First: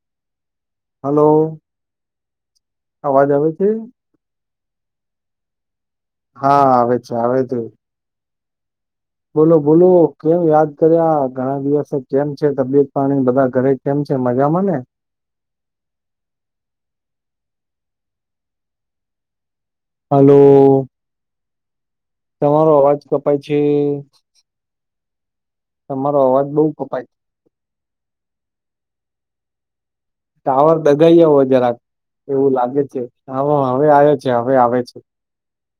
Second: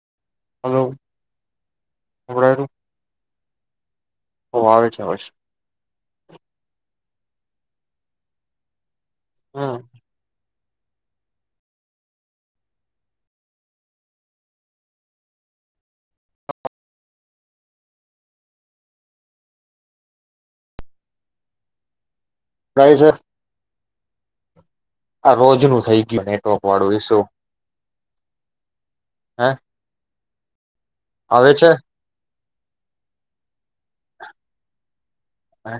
[inaudible] Hello અવાજ આવે હમ્મ હ આવે છે આવ છે હા આવે છે આવે તું બોલો હમ બોલો કેમ યાદ કર્યા ઘણા દિવસે કેમ છે તબિયત પાણી બધા ઘરે કે છે મજામાંને હલો તમારો અવાજ કપાય છે આ રોજ નું થઇ તમારો ગયું અવાજ બઉ નેટવર્ક વાળું કપાય છે. ઇસ્સુ હા ટાવર દગાઈ જવો જરાક એવું લાગે છે હ હવે આવે છે હવે આવે છે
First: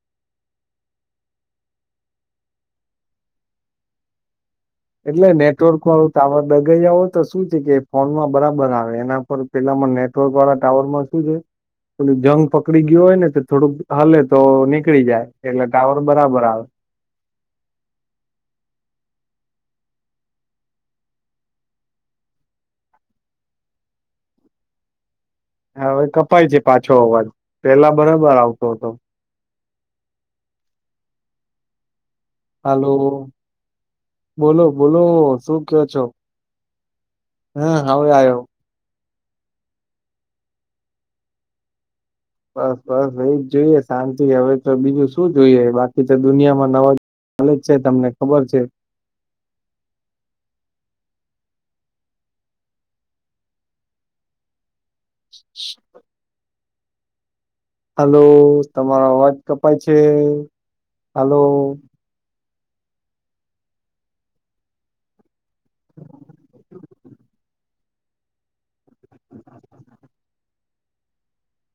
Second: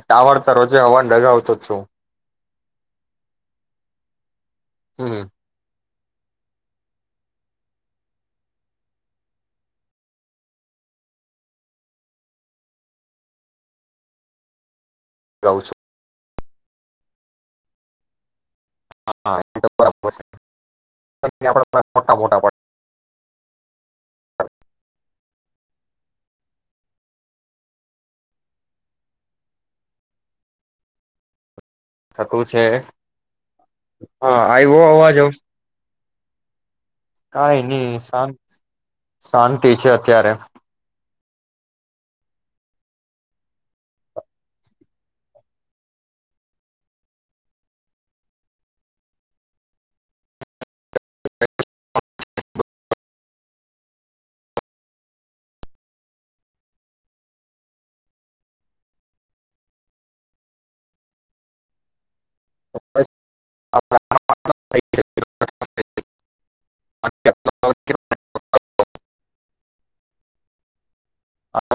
ટાવર તો રોજે હવાને ડગાવતો જ છું હમ એટલે નેટવર્ક વાળું ટાવર દગાઈયા હોય તો શું છે કે ફોનમાં બરાબર આવે એના પર પેલામાં નેટવર્ક વાળા ટાવર માં શું છે પેલું જંગ પકડી ગયો હોય ને તો થોડુંક હલે તો ની કળી જાય ગાવ એટલે છું ટાવર બરાબર આવે. [unintelligible] હવે કપાય છે પાછો અવાજ પેલા બરાબર આવતો હતો. થતું છે હલો હા બોલો આવ્યો બોલો અવાજ શું કેયો છો? કઈ હા નહી હવે આવ્યો શાંતિ શાંતિ છે અત્યારે બસ બસ એજ જોઈએ શાંતિ હવે તો બીજું શું જોઈએ બાકી તો દુનિયામાં નવા મળે છે તમને ખબર છે. [inaudible] હાલો તમારો અવાજ કપાય છે હાલો [inaudible] [inaudible]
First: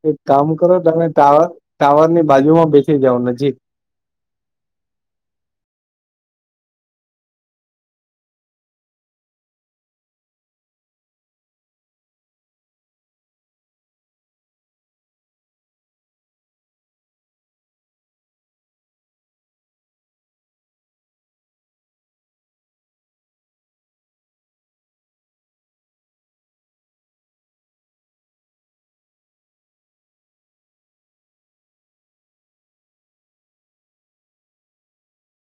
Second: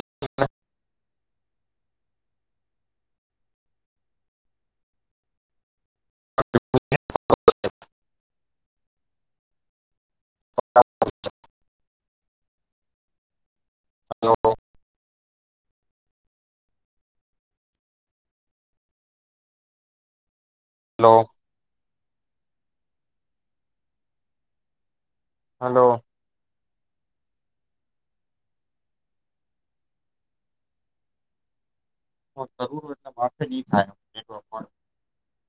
એક કામ કરો તમે ટાવર ટાવરની બાજુમાં બેસી જાવ નજીક. [inaudible] હલો. હલો. [unintelligible]